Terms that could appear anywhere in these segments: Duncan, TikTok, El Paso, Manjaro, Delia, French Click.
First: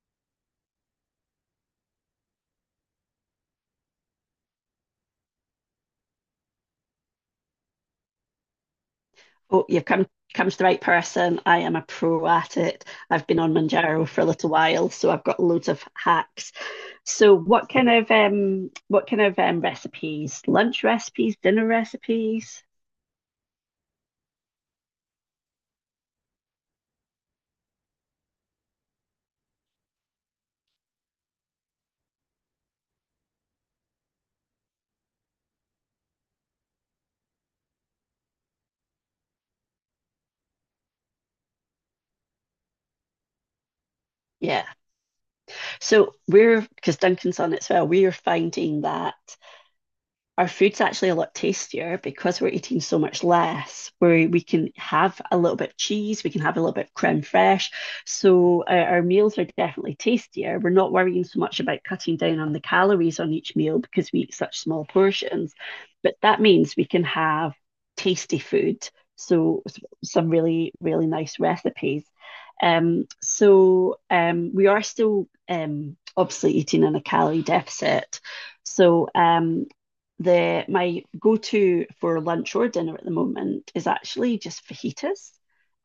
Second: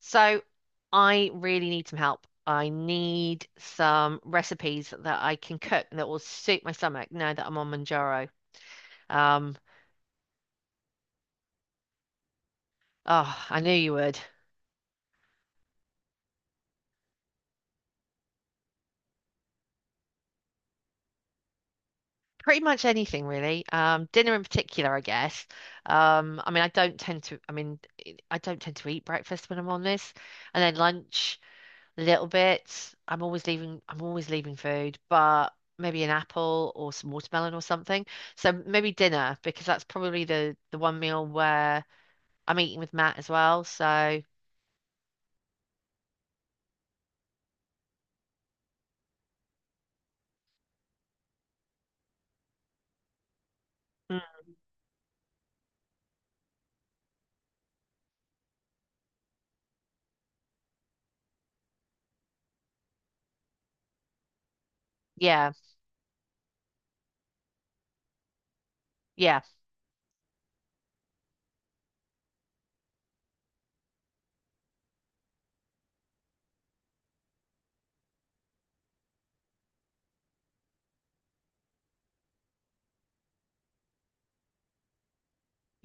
So I really need some help. I need some recipes that I can cook that will suit my stomach now that I'm on Manjaro. Um, Oh, you've come to the right person. I am a pro at it. I've been oh, on I knew you Manjaro would. for a little while, so I've got loads of hacks. So, what kind of recipes? Lunch recipes, dinner Pretty recipes? much anything really. Dinner in particular, I guess. I mean, I don't tend to. I mean, I don't tend to eat breakfast when I'm on this, and then lunch a little bit. I'm always leaving food, but maybe an apple or some watermelon or something. So maybe dinner because that's probably the one meal where I'm eating with Matt as well. So Yeah. So we're because Duncan's on it as well. We are finding that our food's actually a lot tastier because we're eating so much less, where we mm, can have a little bit of cheese, we can have a little bit of creme fraiche. So our meals are definitely tastier. We're not worrying so much about cutting down on the calories on each meal because we eat such small yeah, portions. But that means we can have tasty food. yeah, So some really, really nice recipes. We are still obviously eating in a calorie deficit. So the my go-to for lunch or dinner at the moment is actually just fajitas,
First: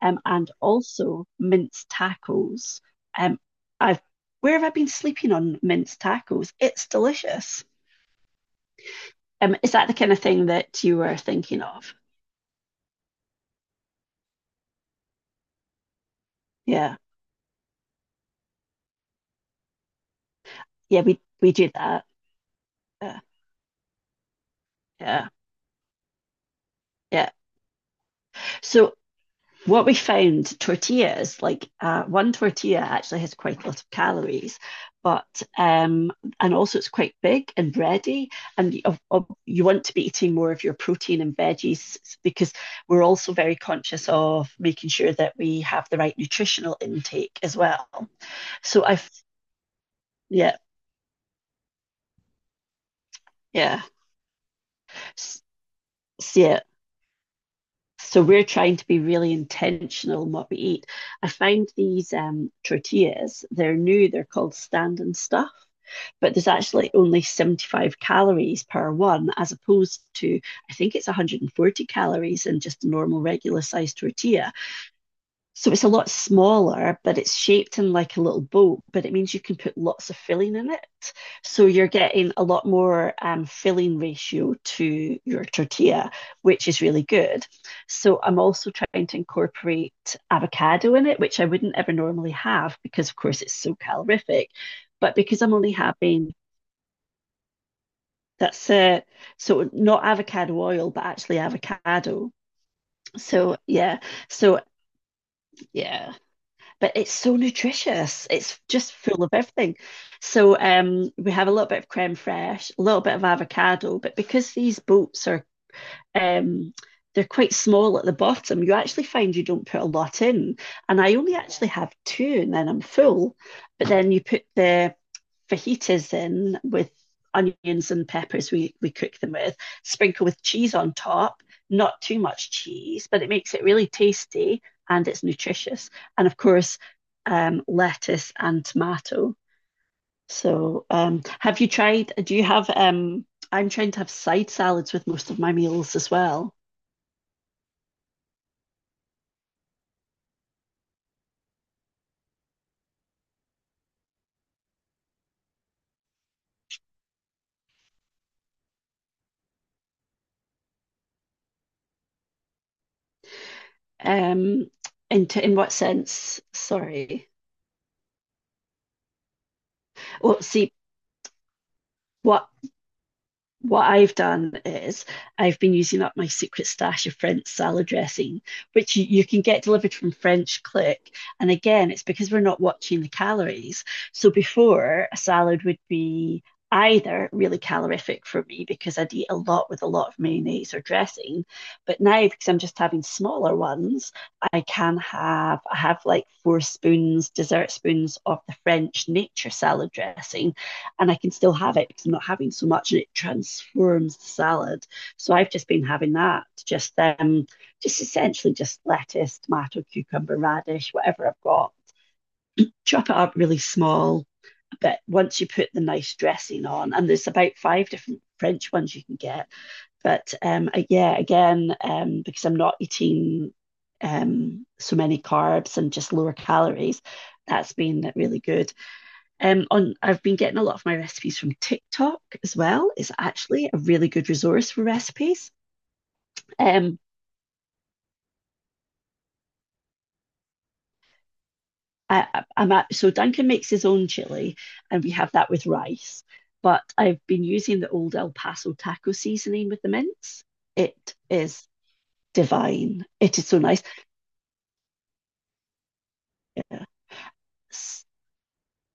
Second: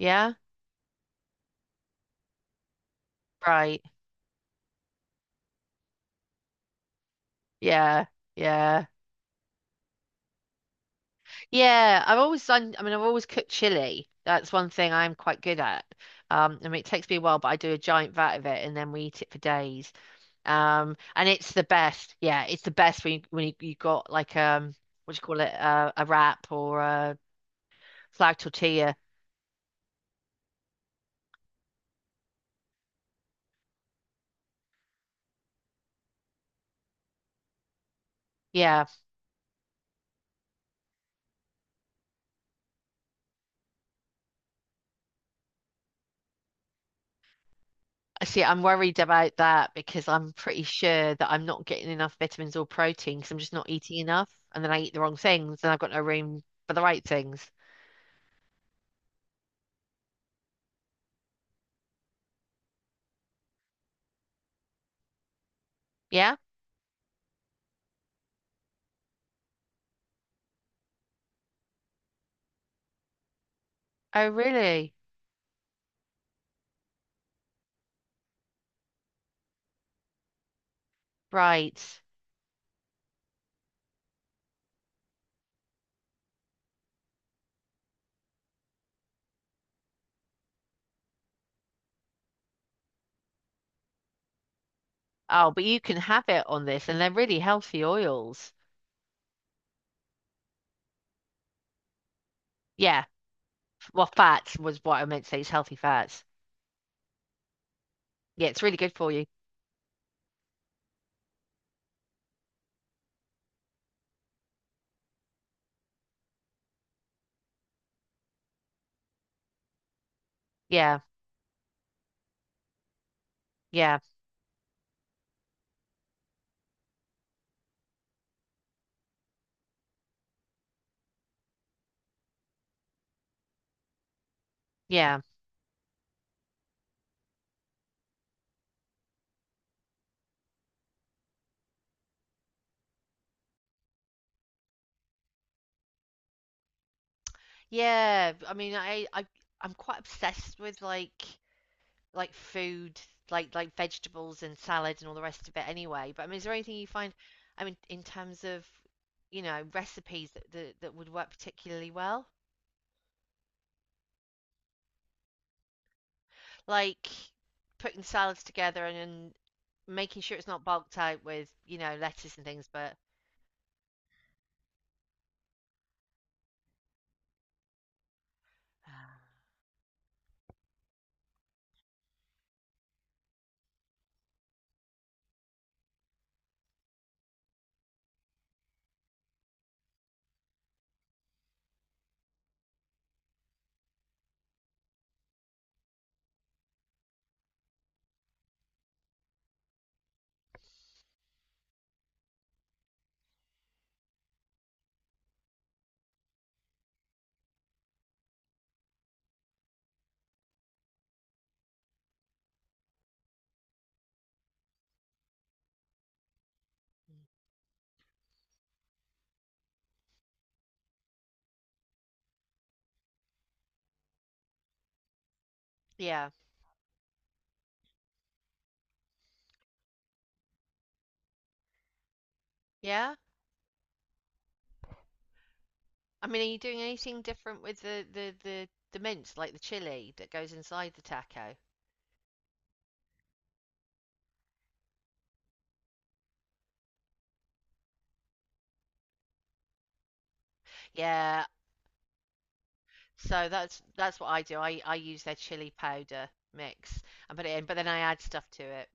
and also minced tacos. Um, right, I've Where have I been sleeping on minced tacos? It's delicious. yeah, yeah, Is that the kind of thing that you were thinking of? yeah. I've always I've always cooked chili. That's one thing I'm quite good at. I mean, it Yeah, takes me a while, but I do a giant vat of it, and then we eat it for days. Yeah, we And it's we the do that. best. Yeah, it's the best when Yeah, you, when you, you got like what do you yeah, call it, a wrap or a yeah. flag tortilla. So what we found, tortillas, like one tortilla actually has quite a lot of calories, but um, and also it's quite big and bready, and Yeah. you want to be eating more of your protein and veggies because we're also very conscious of making sure that we have the right nutritional intake as well. See, I'm So worried I, about that because I'm yeah, pretty sure that I'm not getting enough vitamins or protein because I'm just not yeah, eating enough. And then I eat the wrong S- things and I've got no room Yeah. for the right things. So we're trying to be really intentional in what we eat. I found these tortillas, they're new, they're called stand and stuff, but Yeah? there's actually only 75 calories per one, as opposed to, I think it's 140 calories in just a normal regular sized Oh, tortilla. really? So it's a lot smaller, but it's shaped in like a little boat, but it means you can put lots of filling in it. So Right. you're getting a lot more filling ratio to your tortilla, which is really good. So I'm also trying to incorporate avocado in it, which I wouldn't ever normally have because, of course, it's so calorific. But because Oh, I'm but only you can have having, it on this and they're really healthy oils. that's it. So not avocado oil, but actually avocado. Yeah. So yeah, Well, fats so was what I meant to say. It's healthy yeah, fats. but it's so nutritious. Yeah, It's it's really just good for full you. of everything. So we have a little bit of creme fraiche, a little bit of avocado, but because these boats are um, they're quite small at the bottom, you actually find you don't put a lot in. Yeah. And I only actually have two, and then I'm full. But Yeah. then you put the fajitas in with onions and peppers we cook them with, sprinkle with cheese on top, not too much cheese, but it makes it really tasty and Yeah. it's nutritious. And of course, lettuce and tomato. So, have you tried? Do you have? I'm trying to have side salads with most of my meals as well. Yeah. I mean, I'm quite obsessed with like food, like vegetables and salad and all the rest of it anyway. But I mean, is there anything you find, I mean, in terms of, you know, recipes that would work particularly well? Um, in what sense? Like Sorry. putting salads together and making sure Well, it's not see, bulked out with, you know, lettuce and what things, but what I've done is I've been using up my secret stash of French salad dressing, which you can get delivered from French Click. And again, it's because we're not watching the calories. So before, a salad would be either really calorific for me because I'd eat a lot with a lot of mayonnaise or dressing. But now, because I'm just having smaller ones, I have like four spoons, dessert spoons of the French nature salad dressing and I can still have it because I'm not having so much and it transforms the salad. So I've just been having that, just essentially just lettuce, tomato, cucumber, radish, whatever I've got. Chop it up really small, but once you put the nice dressing on, and there's about five different French ones you can get. But yeah, again, because I'm not eating so many carbs and just yeah. lower calories, that's been really good. On I've been getting a lot of my recipes from TikTok as well. It's Yeah. actually a really good resource for recipes. I mean, are you doing Um, anything different with the mince, like the chili that goes inside the taco? so Duncan makes his own chili, and we have that with rice. But I've been using the old El Paso taco seasoning with the mince. It Yeah, is divine. It is so so that's nice. What I do. I use their chili powder mix and put it in, but then I add stuff to it.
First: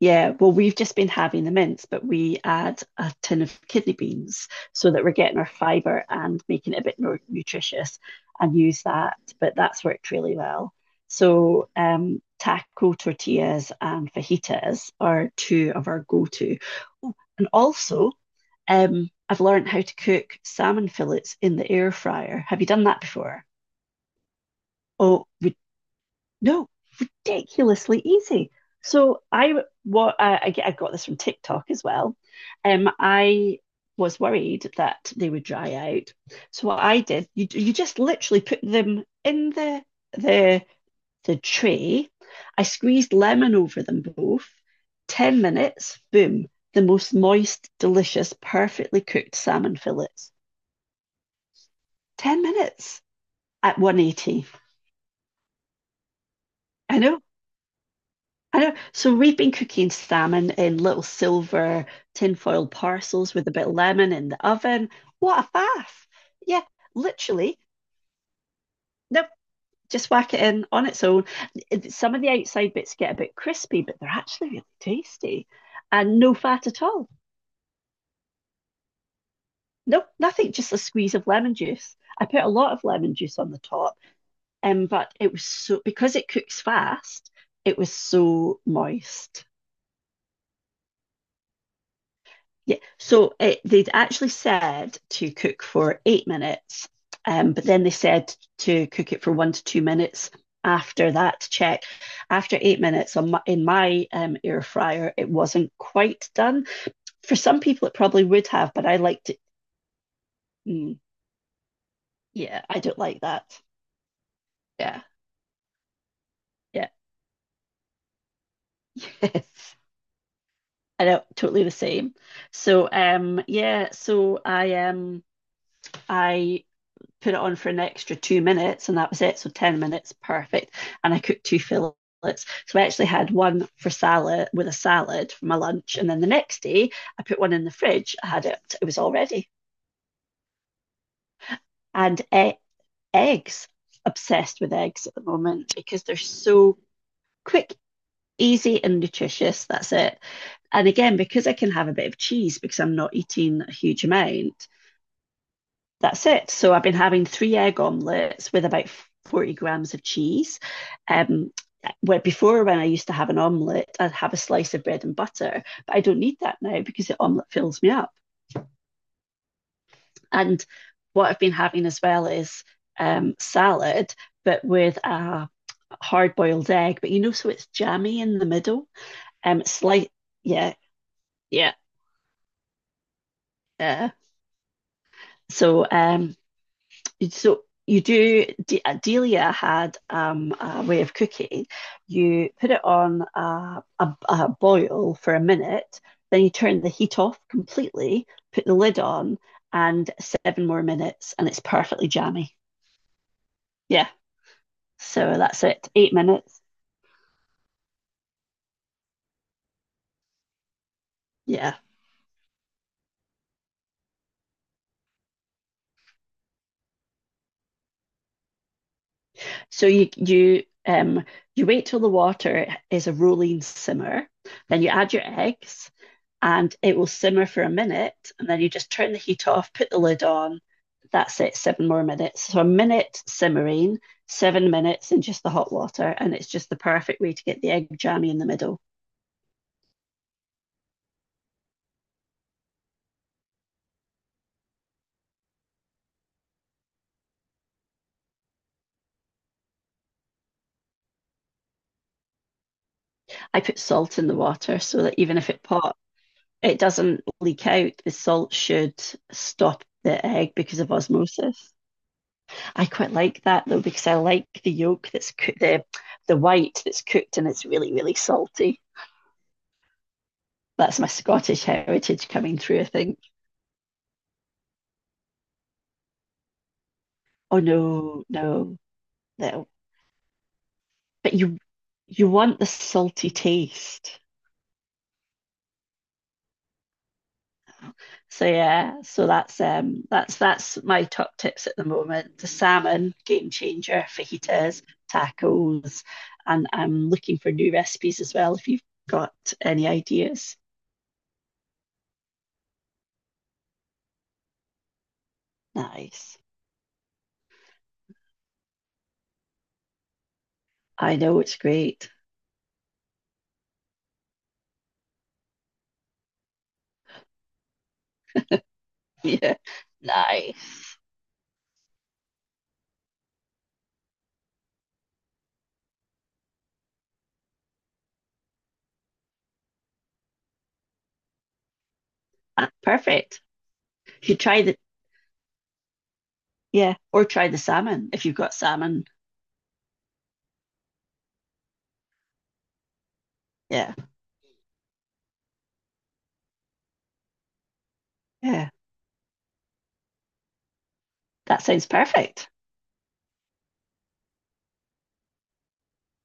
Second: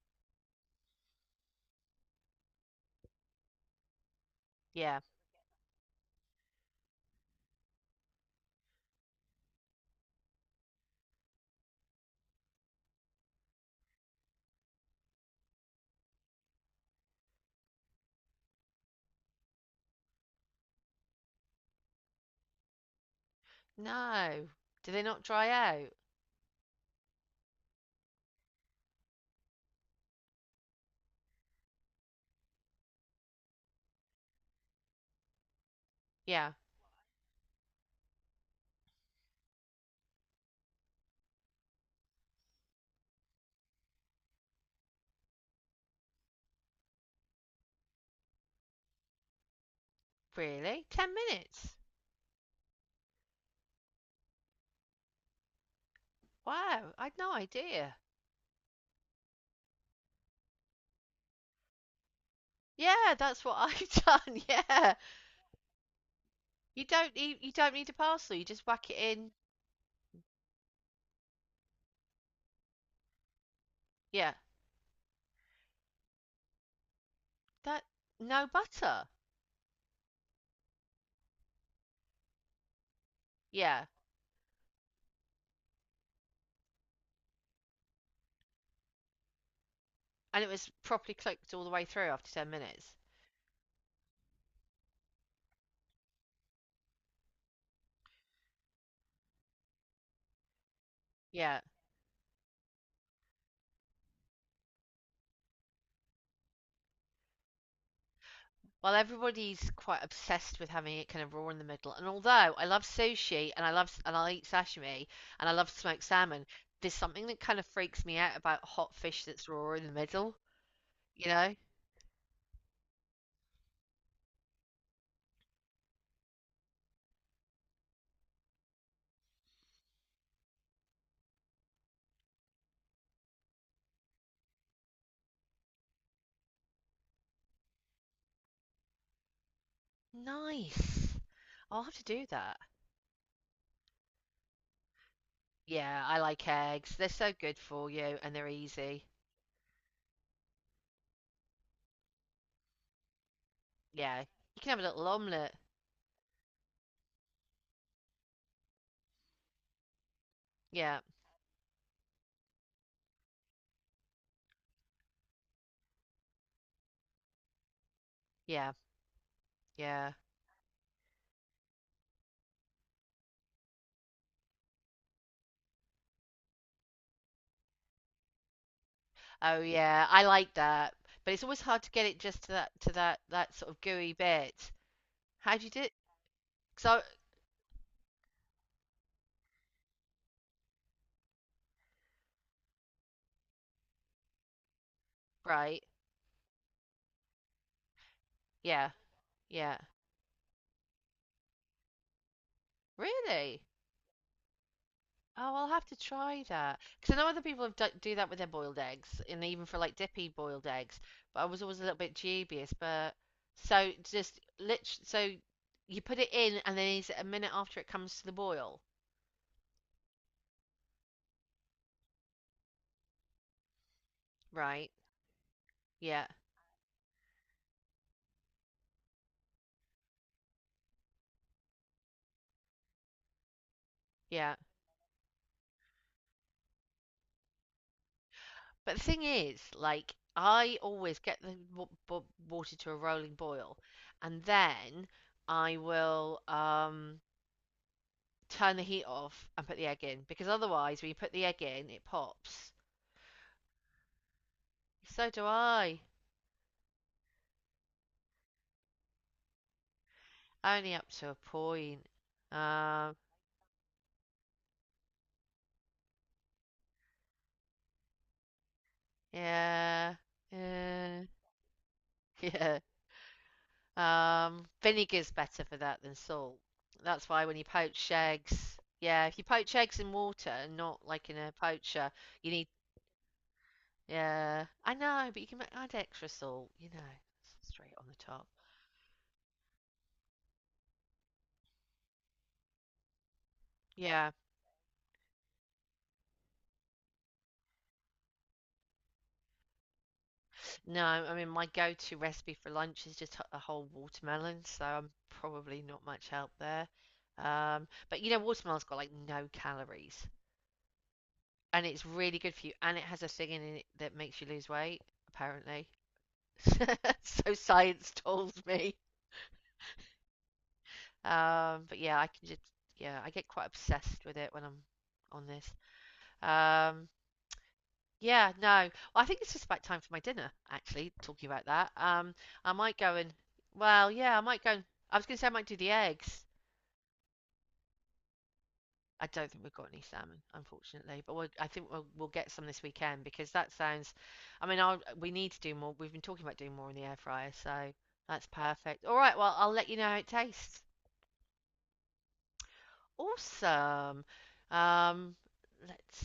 Yeah, well, we've just been having the mince, but we add a tin of kidney beans so Yeah. that we're getting our fiber and making it a bit more nutritious and use that. But that's worked really well. So, taco tortillas and fajitas are two of our go-to. Oh, and also, I've learned how to cook salmon fillets in the air fryer. Have you done that before? No. Do they not Oh, dry we, out? no, ridiculously easy. So I I got this from TikTok as well. I was worried that they would dry out. Yeah. So what I did, you just literally put them in the the the tray. I squeezed lemon over them both. 10 minutes, boom, the most moist, delicious, perfectly cooked salmon fillets. Really? 10 minutes? 10 minutes at 180. Wow, I I'd know, no idea. I know. So we've been cooking salmon in little silver tinfoil Yeah, parcels that's with a what bit of I've lemon in done. the oven. Yeah. What a faff! Yeah, You literally. don't need a parcel. You just whack it Nope, in. just whack it in on its own. Some of the outside bits get a bit crispy, but they're Yeah. actually really tasty and no fat at all. That no butter. Nope, nothing, just a squeeze of lemon juice. I put a lot of lemon juice on the Yeah. top, but it was so because it cooks fast, it was so moist. And it was properly cooked all the way through after 10 Yeah, minutes. so it, they'd actually said to cook for 8 minutes, but then they said to cook it for 1 to 2 minutes after that Yeah. check. After 8 minutes on in my air fryer, it wasn't quite done. For some people, it probably would have, but Well, I liked it. everybody's quite obsessed with Mm, having it kind of raw in the middle. And although yeah, I I love don't like sushi that. and I love and I eat Yeah, sashimi and I love smoked salmon, yeah, there's something that kind of freaks me out about hot fish that's raw yes. in the middle, I know, you know? totally the same. So, yeah, so I put it on for an extra 2 minutes, and that was it. So 10 minutes, perfect. And I cooked two fillets. So I actually had one for salad with a salad for my lunch. And then the next day, I put one in the fridge. I had it, it was all ready. Nice. I'll have to And do e- that. Eggs, obsessed with eggs at the moment because Yeah, they're I like so eggs. They're so good quick, for you and they're easy, and easy. nutritious. That's it. And again, because I can have a bit of cheese because I'm not eating a huge Yeah. You amount, can have a little omelette. that's it. So I've been having three egg omelets with about 40 grams of cheese. Yeah. Um, where before when I used to have an omelette, I'd have a slice of bread and butter, but I don't need that now because the omelette fills me up. Yeah. Yeah. And what I've been having as well is salad, but with a hard boiled egg. But you know, so it's jammy in the middle. Oh Um, yeah, slight, I like yeah, that. But it's always yeah. hard to get it just to that sort of Uh, gooey bit. How do you do so it? um, So, So you do, De Delia had a way of cooking. You put it on a boil for a right. minute, then you turn the heat off completely, put the Yeah, lid on, yeah. and seven more minutes, and it's perfectly jammy. Really? Yeah, so Oh, that's I'll have it. to Eight try minutes. that. Because I know other people do that with their boiled eggs, and even for like dippy boiled eggs. But I was Yeah. always a little bit dubious. But so just lit. So you put it in, and then is it a minute after it comes to the boil? So you wait till the water is a rolling simmer, then you Right. add your eggs Yeah, and it will simmer for a minute and then you just turn the heat off, put the lid on. That's it, seven more minutes. So a minute simmering, yeah. 7 minutes in just the hot water, and it's just the perfect way to get the egg jammy in the middle. But the thing is, like, I always get the water to a rolling boil, and then I will. Turn the heat off and put the egg in because otherwise, when you put the egg in, it pops. I put salt in the water so that So even do if it pops, I. it doesn't leak out. The salt should stop the egg because of Only up to a osmosis. point. I quite Um, like that though because I like the yolk that's cooked, the white that's cooked and it's really really salty. yeah, That's my yeah, Scottish heritage coming yeah. through, I think. Vinegar's better for that than salt. That's why when Oh you poach no, eggs, no, yeah, if you no. poach eggs in water and not like But in a poacher, you you want the need. salty taste. Yeah, I know, but you can add extra salt. You know, straight on the top. So yeah, so that's that's my top tips at the moment. The salmon, game changer, Yeah. fajitas, tacos, and I'm looking for new recipes as well if you've got any ideas. No, I mean my go-to recipe for lunch is just a whole watermelon, so I'm probably not much Nice. help there. But you know, watermelon's got like no calories, I know it's and it's great. really good for you, and it has a thing in it that makes you lose weight, apparently. So science told me. Yeah. Nice. But yeah, I can just yeah, I get quite obsessed with it when I'm on this. Um, Yeah, no. Well, I think it's just about time for my dinner, actually, talking about that. I Ah, might go and, perfect. well, You yeah, I try might go the, and, I was going to say I might do the eggs. yeah, or try the salmon if you've got salmon. I don't think we've got any salmon, unfortunately, I think we'll get some this weekend because that Yeah. sounds, I mean, we need to do more. We've been talking about doing more in the air fryer, so that's Yeah. perfect. All right, well, I'll let you know how it tastes. That sounds perfect. Awesome. Um, let's